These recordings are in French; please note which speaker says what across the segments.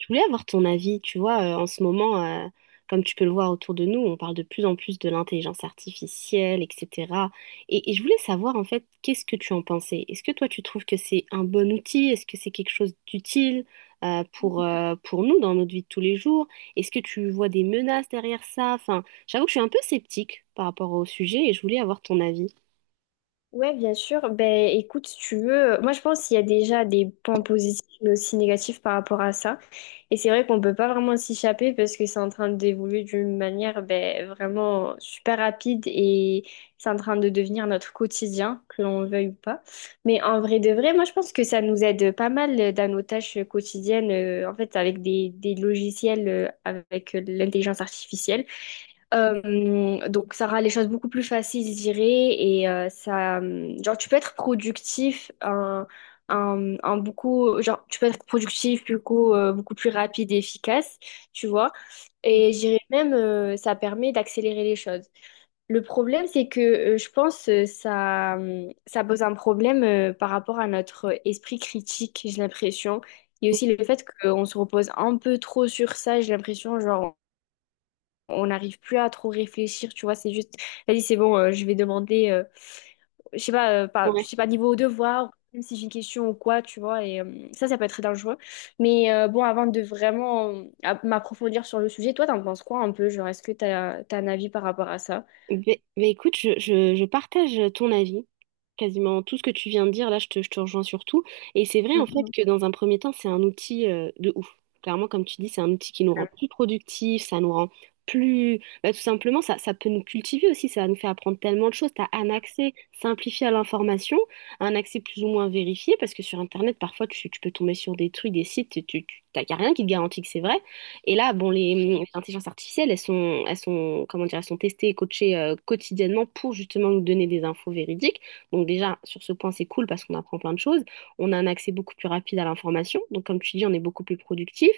Speaker 1: Je voulais avoir ton avis, tu vois, en ce moment, comme tu peux le voir autour de nous, on parle de plus en plus de l'intelligence artificielle, etc. Et je voulais savoir, en fait, qu'est-ce que tu en pensais? Est-ce que toi, tu trouves que c'est un bon outil? Est-ce que c'est quelque chose d'utile, pour nous dans notre vie de tous les jours? Est-ce que tu vois des menaces derrière ça? Enfin, j'avoue que je suis un peu sceptique par rapport au sujet et je voulais avoir ton avis.
Speaker 2: Ouais, bien sûr. Ben, écoute, si tu veux, moi je pense qu'il y a déjà des points positifs mais aussi négatifs par rapport à ça. Et c'est vrai qu'on peut pas vraiment s'échapper parce que c'est en train d'évoluer d'une manière ben, vraiment super rapide et c'est en train de devenir notre quotidien, que l'on le veuille ou pas. Mais en vrai de vrai, moi je pense que ça nous aide pas mal dans nos tâches quotidiennes, en fait, avec des logiciels, avec l'intelligence artificielle. Donc ça rend les choses beaucoup plus faciles, je dirais, et ça, genre tu peux être productif genre tu peux être productif beaucoup beaucoup plus rapide et efficace, tu vois.
Speaker 1: Mm.
Speaker 2: Et je dirais même ça permet d'accélérer les choses. Le problème c'est que je pense ça pose un problème par rapport à notre esprit critique, j'ai l'impression. Et aussi le fait qu'on se repose un peu trop sur ça, j'ai l'impression, genre on n'arrive plus à trop réfléchir, tu vois, c'est juste, vas-y, c'est bon, je vais demander, je sais pas, je
Speaker 1: Ouais.
Speaker 2: sais pas, niveau devoir, même si j'ai une question ou quoi, tu vois, et ça peut être très dangereux. Mais bon, avant de vraiment m'approfondir sur le sujet, toi, t'en penses quoi un peu, genre, est-ce que t'as un avis par rapport à ça?
Speaker 1: Ben, écoute, je partage ton avis, quasiment tout ce que tu viens de dire, là je te rejoins sur tout. Et c'est vrai en fait
Speaker 2: Mhm.
Speaker 1: que dans un premier temps, c'est un outil de ouf. Clairement, comme tu dis, c'est un outil qui nous rend plus productifs, ça nous rend plus... ben, tout simplement, ça peut nous cultiver aussi, ça nous fait apprendre tellement de choses. Tu as un accès simplifié à l'information, un accès plus ou moins vérifié, parce que sur Internet, parfois, tu peux tomber sur des trucs, des sites, t'as y a rien qui te garantit que c'est vrai. Et là, bon, les intelligences artificielles, elles sont, comment dire, elles sont testées et coachées quotidiennement pour justement nous donner des infos véridiques. Donc déjà, sur ce point, c'est cool parce qu'on apprend plein de choses. On a un accès beaucoup plus rapide à l'information. Donc comme tu dis, on est beaucoup plus productif.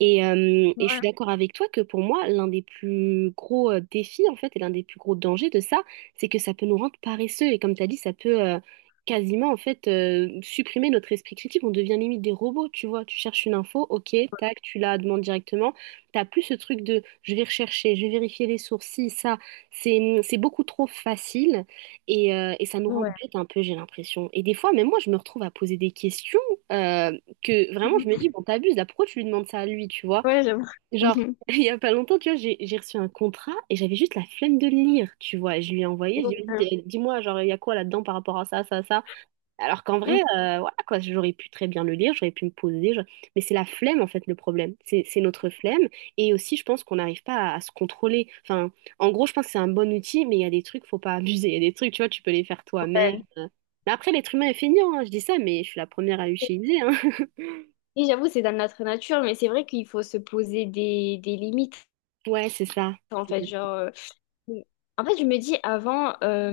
Speaker 1: Et je
Speaker 2: Ouais,
Speaker 1: suis d'accord avec toi que pour moi, l'un des plus gros défis, en fait, et l'un des plus gros dangers de ça, c'est que ça peut nous rendre paresseux. Et comme tu as dit, ça peut, quasiment en fait supprimer notre esprit critique, on devient limite des robots, tu vois, tu cherches une info, ok, tac, tu la demandes directement, t'as plus ce truc de je vais rechercher, je vais vérifier les sources, si, ça, c'est beaucoup trop facile et ça nous rend
Speaker 2: ouais.
Speaker 1: bête un peu, j'ai l'impression. Et des fois, même moi, je me retrouve à poser des questions euh, que vraiment je me
Speaker 2: Mhm.
Speaker 1: dis, bon, t'abuses, là, pourquoi tu lui demandes ça à lui, tu vois?
Speaker 2: Ouais, j'avoue.
Speaker 1: Genre,
Speaker 2: Mhm.
Speaker 1: il y a pas longtemps, tu vois, j'ai reçu un contrat et j'avais juste la flemme de le lire, tu vois, et je lui ai envoyé, je lui
Speaker 2: Ouais.
Speaker 1: ai dit, dis-moi, genre, il y a quoi là-dedans par rapport à ça, ça, ça. Alors qu'en vrai,
Speaker 2: Mhm.
Speaker 1: voilà quoi, j'aurais pu très bien le lire, j'aurais pu me poser, je- mais c'est la flemme en fait le problème. C'est notre flemme et aussi je pense qu'on n'arrive pas à, à se contrôler. Enfin, en gros, je pense que c'est un bon outil, mais il y a des trucs, faut pas abuser. Il y a des trucs, tu vois, tu peux les faire toi-même.
Speaker 2: Ouais.
Speaker 1: Mais après, l'être humain est feignant, hein, je dis ça, mais je suis la première à l'utiliser, hein.
Speaker 2: Oui, j'avoue, c'est dans notre nature, mais c'est vrai qu'il faut se poser des limites,
Speaker 1: Ouais, c'est ça.
Speaker 2: en fait, genre... Mais En fait, je me dis avant,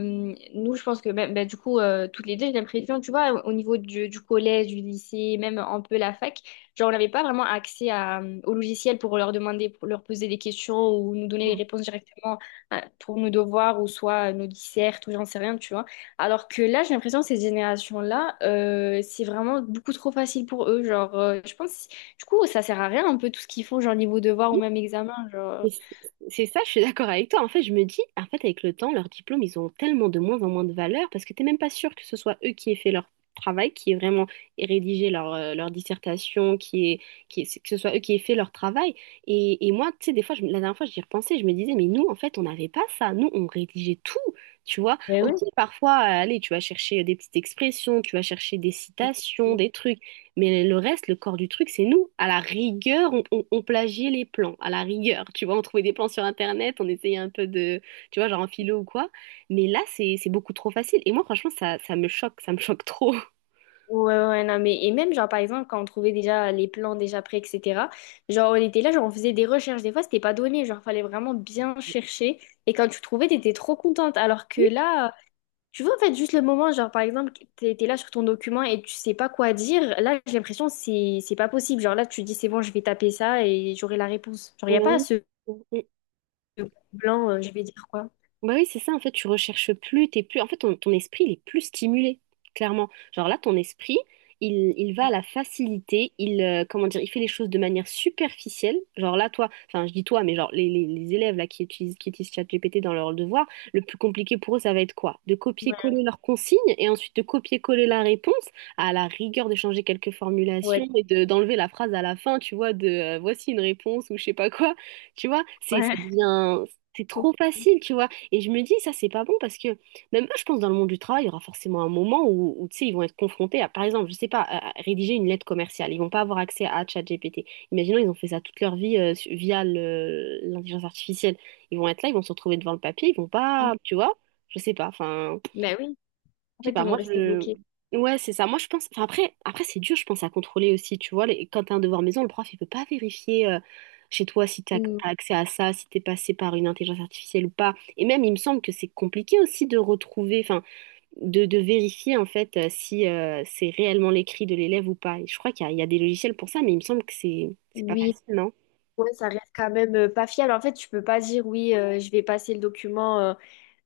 Speaker 2: nous, je pense que même, bah, du coup, toutes les deux, j'ai l'impression, tu vois, au niveau du collège, du lycée, même un peu la fac, genre, on n'avait pas vraiment accès à, au logiciel pour leur demander, pour leur poser des questions ou nous donner les réponses directement pour nos devoirs ou soit nos dissertes ou j'en sais rien, tu vois. Alors que là, j'ai l'impression que ces générations-là, c'est vraiment beaucoup trop facile pour eux. Genre, je pense, du coup, ça sert à rien un peu tout ce qu'ils font, genre niveau devoir ou même examen, genre.
Speaker 1: C'est ça, je suis d'accord avec toi. En fait, je me dis, en fait, avec le temps, leurs diplômes, ils ont tellement de moins en moins de valeur parce que t'es même pas sûr que ce soit eux qui aient fait leur travail, qui aient vraiment rédigé leur, leur dissertation, que ce soit eux qui aient fait leur travail. Et moi, tu sais, des fois, la dernière fois, j'y repensais, je me disais, mais nous, en fait, on n'avait pas ça. Nous, on rédigeait tout, tu vois.
Speaker 2: Ben
Speaker 1: Ok,
Speaker 2: oui.
Speaker 1: parfois, allez, tu vas chercher des petites expressions, tu vas chercher des citations, des trucs. Mais le reste, le corps du truc, c'est nous. À la rigueur, on plagiait les plans. À la rigueur, tu vois, on trouvait des plans sur Internet, on essayait un peu de, tu vois, genre en philo ou quoi. Mais là, c'est beaucoup trop facile. Et moi, franchement, ça me choque trop.
Speaker 2: Ouais, ouais, ouais, non, mais et même, genre, par exemple, quand on trouvait déjà les plans déjà prêts, etc., genre, on était là, genre, on faisait des recherches. Des fois, c'était pas donné, genre, fallait vraiment bien chercher. Et quand tu trouvais, t'étais trop contente. Alors que
Speaker 1: Oui,
Speaker 2: là, tu vois, en fait, juste le moment, genre, par exemple, t'étais là sur ton document et tu sais pas quoi dire, là, j'ai l'impression, que c'est pas possible. Genre, là, tu dis, c'est bon, je vais taper ça et j'aurai la réponse. Genre, y a pas
Speaker 1: on
Speaker 2: ce
Speaker 1: a-
Speaker 2: blanc, je vais dire quoi.
Speaker 1: Bah oui, c'est ça, en fait, tu recherches plus, t'es plus... En fait, ton esprit, il est plus stimulé, clairement. Genre là, ton esprit, il va à la facilité, il, comment dire, il fait les choses de manière superficielle. Genre là, toi, enfin, je dis toi, mais genre les élèves là qui utilisent ChatGPT dans leur devoir, le plus compliqué pour eux, ça va être quoi? De
Speaker 2: Ouais,
Speaker 1: copier-coller leurs consignes et ensuite de copier-coller la réponse, à la rigueur de changer quelques
Speaker 2: ouais,
Speaker 1: formulations et de, d'enlever la phrase à la fin, tu vois, de voici une réponse ou je sais pas quoi. Tu vois, ça
Speaker 2: ouais.
Speaker 1: devient... C'est trop facile, tu vois. Et je me dis, ça, c'est pas bon parce que même eux, je pense, dans le monde du travail, il y aura forcément un moment où, tu sais, ils vont être confrontés à, par exemple, je sais pas, à rédiger une lettre commerciale. Ils vont pas avoir accès à ChatGPT. Imaginons, ils ont fait ça toute leur vie via l'intelligence artificielle. Ils vont être là, ils vont se retrouver devant le papier, ils vont pas, tu vois, je sais pas, enfin.
Speaker 2: Ben oui, en
Speaker 1: Je sais
Speaker 2: fait, ils
Speaker 1: pas,
Speaker 2: vont
Speaker 1: moi
Speaker 2: rester
Speaker 1: je.
Speaker 2: bloqués.
Speaker 1: Ouais, c'est ça. Moi je pense. Enfin, après c'est dur, je pense, à contrôler aussi. Tu vois, les... quand t'as un devoir maison, le prof, il peut pas vérifier chez toi si t'as
Speaker 2: Mm.
Speaker 1: accès à ça, si t'es passé par une intelligence artificielle ou pas. Et même, il me semble que c'est compliqué aussi de retrouver, enfin, de vérifier en fait si c'est réellement l'écrit de l'élève ou pas. Et je crois il y a des logiciels pour ça, mais il me semble que c'est pas
Speaker 2: Oui.
Speaker 1: facile, non?
Speaker 2: Ouais, ça reste quand même pas fiable. En fait, tu peux pas dire oui, je vais passer le document.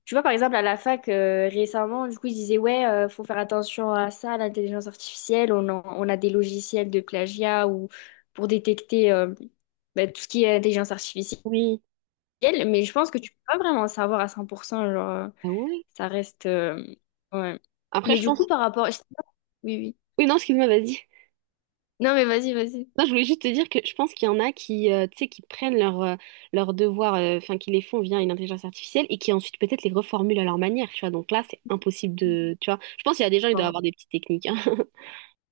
Speaker 2: Tu vois, par exemple, à la fac, récemment, du coup, ils disaient ouais, faut faire attention à ça, à l'intelligence artificielle. On a des logiciels de plagiat ou pour détecter bah, tout ce qui est intelligence artificielle.
Speaker 1: Oui.
Speaker 2: Mais je pense que tu peux pas vraiment savoir à 100%. Genre,
Speaker 1: Ah ouais?
Speaker 2: ça reste, ouais.
Speaker 1: Après,
Speaker 2: Mais
Speaker 1: je
Speaker 2: du coup,
Speaker 1: pense.
Speaker 2: par rapport. Oui, oui.
Speaker 1: Oui, non, excuse-moi, vas-y.
Speaker 2: Non, mais vas-y, vas-y.
Speaker 1: Non, je voulais juste te dire que je pense qu'il y en a qui, tu sais, qui prennent leurs leurs devoirs, enfin, qui les font via une intelligence artificielle et qui ensuite peut-être les reformulent à leur manière, tu vois. Donc là, c'est impossible de, tu vois. Je pense qu'il y a des gens, ils doivent avoir des petites techniques, hein.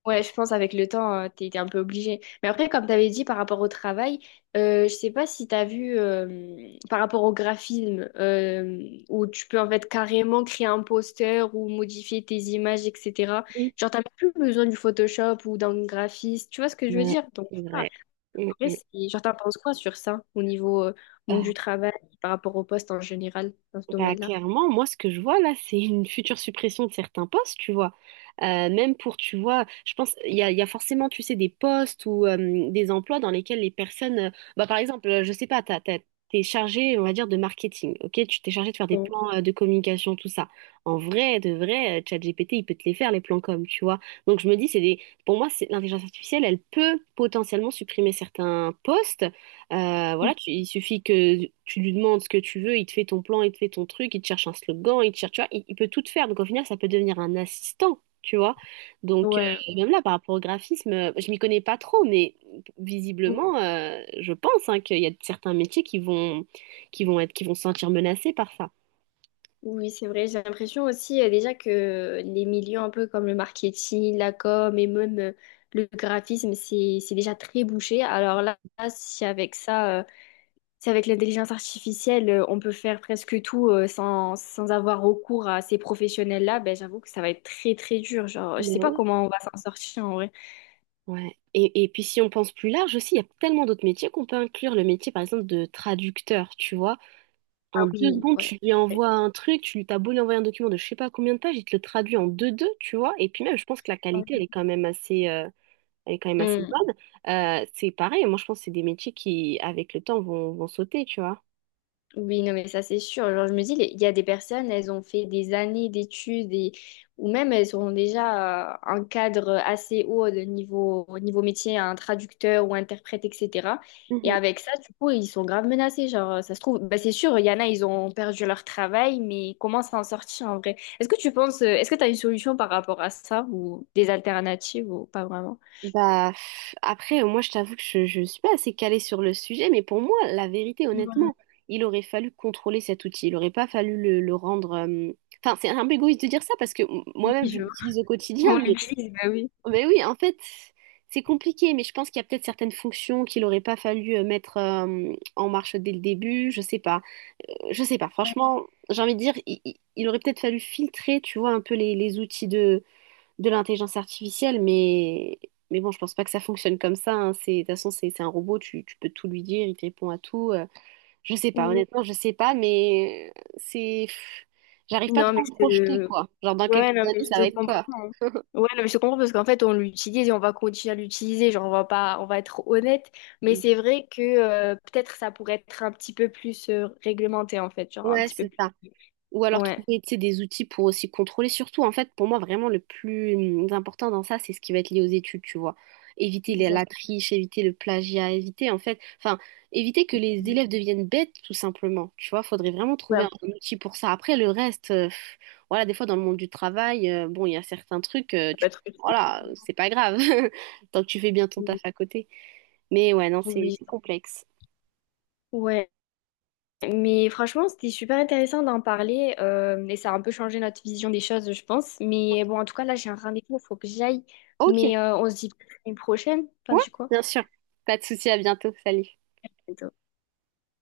Speaker 2: Ouais, je pense avec le temps, t'es un peu obligé. Mais après, comme t'avais dit par rapport au travail, je sais pas si t'as vu par rapport au graphisme où tu peux en fait carrément créer un poster ou modifier tes images, etc.
Speaker 1: Oui.
Speaker 2: Genre, t'as plus besoin du Photoshop ou d'un graphiste. Tu vois ce que je veux
Speaker 1: Ouais,
Speaker 2: dire? Donc,
Speaker 1: c'est
Speaker 2: ah,
Speaker 1: vrai. Mm,
Speaker 2: après,
Speaker 1: mm.
Speaker 2: c'est- genre, t'en penses quoi sur ça au niveau
Speaker 1: Euh,
Speaker 2: monde du travail par rapport au poste en général dans ce
Speaker 1: Bah,
Speaker 2: domaine-là?
Speaker 1: clairement, moi, ce que je vois là, c'est une future suppression de certains postes, tu vois. Même pour, tu vois, je pense, il y a forcément, tu sais, des postes ou des emplois dans lesquels les personnes, bah, par exemple, je sais pas, t'es chargé, on va dire, de marketing, ok? Tu T'es chargé de faire des
Speaker 2: Ouais.
Speaker 1: plans de communication, tout ça. En vrai, de vrai, ChatGPT, il peut te les faire, les plans com, tu vois. Donc, je me dis, c'est des, pour moi, c'est l'intelligence artificielle, elle peut potentiellement supprimer certains postes. Voilà, il suffit que tu lui demandes ce que tu veux, il te fait ton plan, il te fait ton truc, il te cherche un slogan, il te cherche, tu vois, il peut tout te faire. Donc au final, ça peut devenir un assistant, tu vois. Donc
Speaker 2: Ouais.
Speaker 1: même là, par rapport au graphisme, je m'y connais pas trop, mais visiblement, je pense hein, qu'il y a certains métiers qui vont, qui vont se sentir menacés par ça.
Speaker 2: Oui, c'est vrai. J'ai l'impression aussi déjà que les milieux un peu comme le marketing, la com et même le graphisme, c'est déjà très bouché. Alors là, si avec ça, si avec l'intelligence artificielle, on peut faire presque tout sans avoir recours à ces professionnels-là, ben, j'avoue que ça va être très très dur. Genre, je sais
Speaker 1: Ben
Speaker 2: pas
Speaker 1: oui.
Speaker 2: comment on va s'en sortir en vrai.
Speaker 1: Ouais. Et puis si on pense plus large aussi, il y a tellement d'autres métiers qu'on peut inclure. Le métier, par exemple, de traducteur, tu vois.
Speaker 2: Ah
Speaker 1: En deux
Speaker 2: oui,
Speaker 1: secondes,
Speaker 2: ouais.
Speaker 1: tu lui
Speaker 2: c'est
Speaker 1: envoies un truc, tu t'as beau lui envoyer un document de je sais pas combien de pages, il te le traduit en deux-deux, tu vois. Et puis même, je pense que la qualité, elle est quand même assez, elle est quand même assez bonne. C'est pareil, moi je pense que c'est des métiers qui, avec le temps, vont sauter, tu vois.
Speaker 2: Oui, non, mais ça c'est sûr. Genre, je me dis, les- il y a des personnes, elles ont fait des années d'études et... ou même elles ont déjà un cadre assez haut de niveau... au niveau métier, un traducteur ou interprète, etc. Et
Speaker 1: Mhm.
Speaker 2: avec ça, du coup, ils sont grave menacés. Genre, ça se trouve, bah, c'est sûr, il y en a, ils ont perdu leur travail, mais comment s'en sortir en vrai? Est-ce que tu penses, est-ce que tu as une solution par rapport à ça ou des alternatives ou pas vraiment?
Speaker 1: Bah, pff, après, moi, je t'avoue que je ne suis pas assez calée sur le sujet, mais pour moi, la vérité, honnêtement, il aurait fallu contrôler cet outil. Il n'aurait pas fallu le rendre. Euh, enfin, c'est un peu égoïste de dire ça parce que
Speaker 2: Oui,
Speaker 1: moi-même, je
Speaker 2: je vois.
Speaker 1: l'utilise au quotidien,
Speaker 2: On
Speaker 1: mais
Speaker 2: l'utilise, bah oui.
Speaker 1: Mais oui, en fait, c'est compliqué, mais je pense qu'il y a peut-être certaines fonctions qu'il aurait pas fallu mettre en marche dès le début, je sais pas. Je sais pas,
Speaker 2: Ouais.
Speaker 1: franchement, j'ai envie de dire, il aurait peut-être fallu filtrer, tu vois, un peu les outils de l'intelligence artificielle, mais bon, je pense pas que ça fonctionne comme ça, hein. C'est, de toute façon, c'est un robot, tu peux tout lui dire, il te répond à tout. Euh, je sais pas,
Speaker 2: Oui.
Speaker 1: honnêtement, je sais pas, mais c'est... pff, j'arrive pas
Speaker 2: Non,
Speaker 1: trop
Speaker 2: mais
Speaker 1: à me
Speaker 2: c'est
Speaker 1: projeter, quoi. Genre, dans quelques
Speaker 2: Ouais, non, mais
Speaker 1: années, ça
Speaker 2: je te
Speaker 1: va être
Speaker 2: comprends.
Speaker 1: quoi?
Speaker 2: Hein. Ouais, non, mais je te comprends parce qu'en fait, on l'utilise et on va continuer à l'utiliser. Genre, on va pas, on va être honnête. Mais c'est vrai que peut-être ça pourrait être un petit peu plus réglementé, en fait. Genre, un
Speaker 1: Ouais,
Speaker 2: petit peu
Speaker 1: c'est
Speaker 2: plus.
Speaker 1: ça. Ou alors
Speaker 2: Ouais,
Speaker 1: trouver, tu sais, des outils pour aussi contrôler. Surtout, en fait, pour moi, vraiment, le plus important dans ça, c'est ce qui va être lié aux études, tu vois. Éviter la
Speaker 2: exactement.
Speaker 1: triche, éviter le plagiat, éviter, en fait, enfin, éviter que les
Speaker 2: Ouais,
Speaker 1: élèves deviennent bêtes, tout simplement. Tu vois, faudrait vraiment trouver
Speaker 2: ça
Speaker 1: un, outil pour ça. Après, le reste, pff, voilà, des fois, dans le monde du travail, bon, il y a certains trucs,
Speaker 2: peut
Speaker 1: tu,
Speaker 2: être utile.
Speaker 1: voilà, c'est pas grave, tant que tu fais bien ton taf à côté. Mais ouais, non,
Speaker 2: Oui.
Speaker 1: c'est complexe.
Speaker 2: Ouais, mais franchement, c'était super intéressant d'en parler et ça a un peu changé notre vision des choses, je pense. Mais bon, en tout cas, là, j'ai un rendez-vous, il faut que j'aille.
Speaker 1: Ok,
Speaker 2: Mais on se dit peut-être une prochaine. Enfin,
Speaker 1: ouais,
Speaker 2: du coup.
Speaker 1: bien sûr. Pas de souci, à bientôt, salut.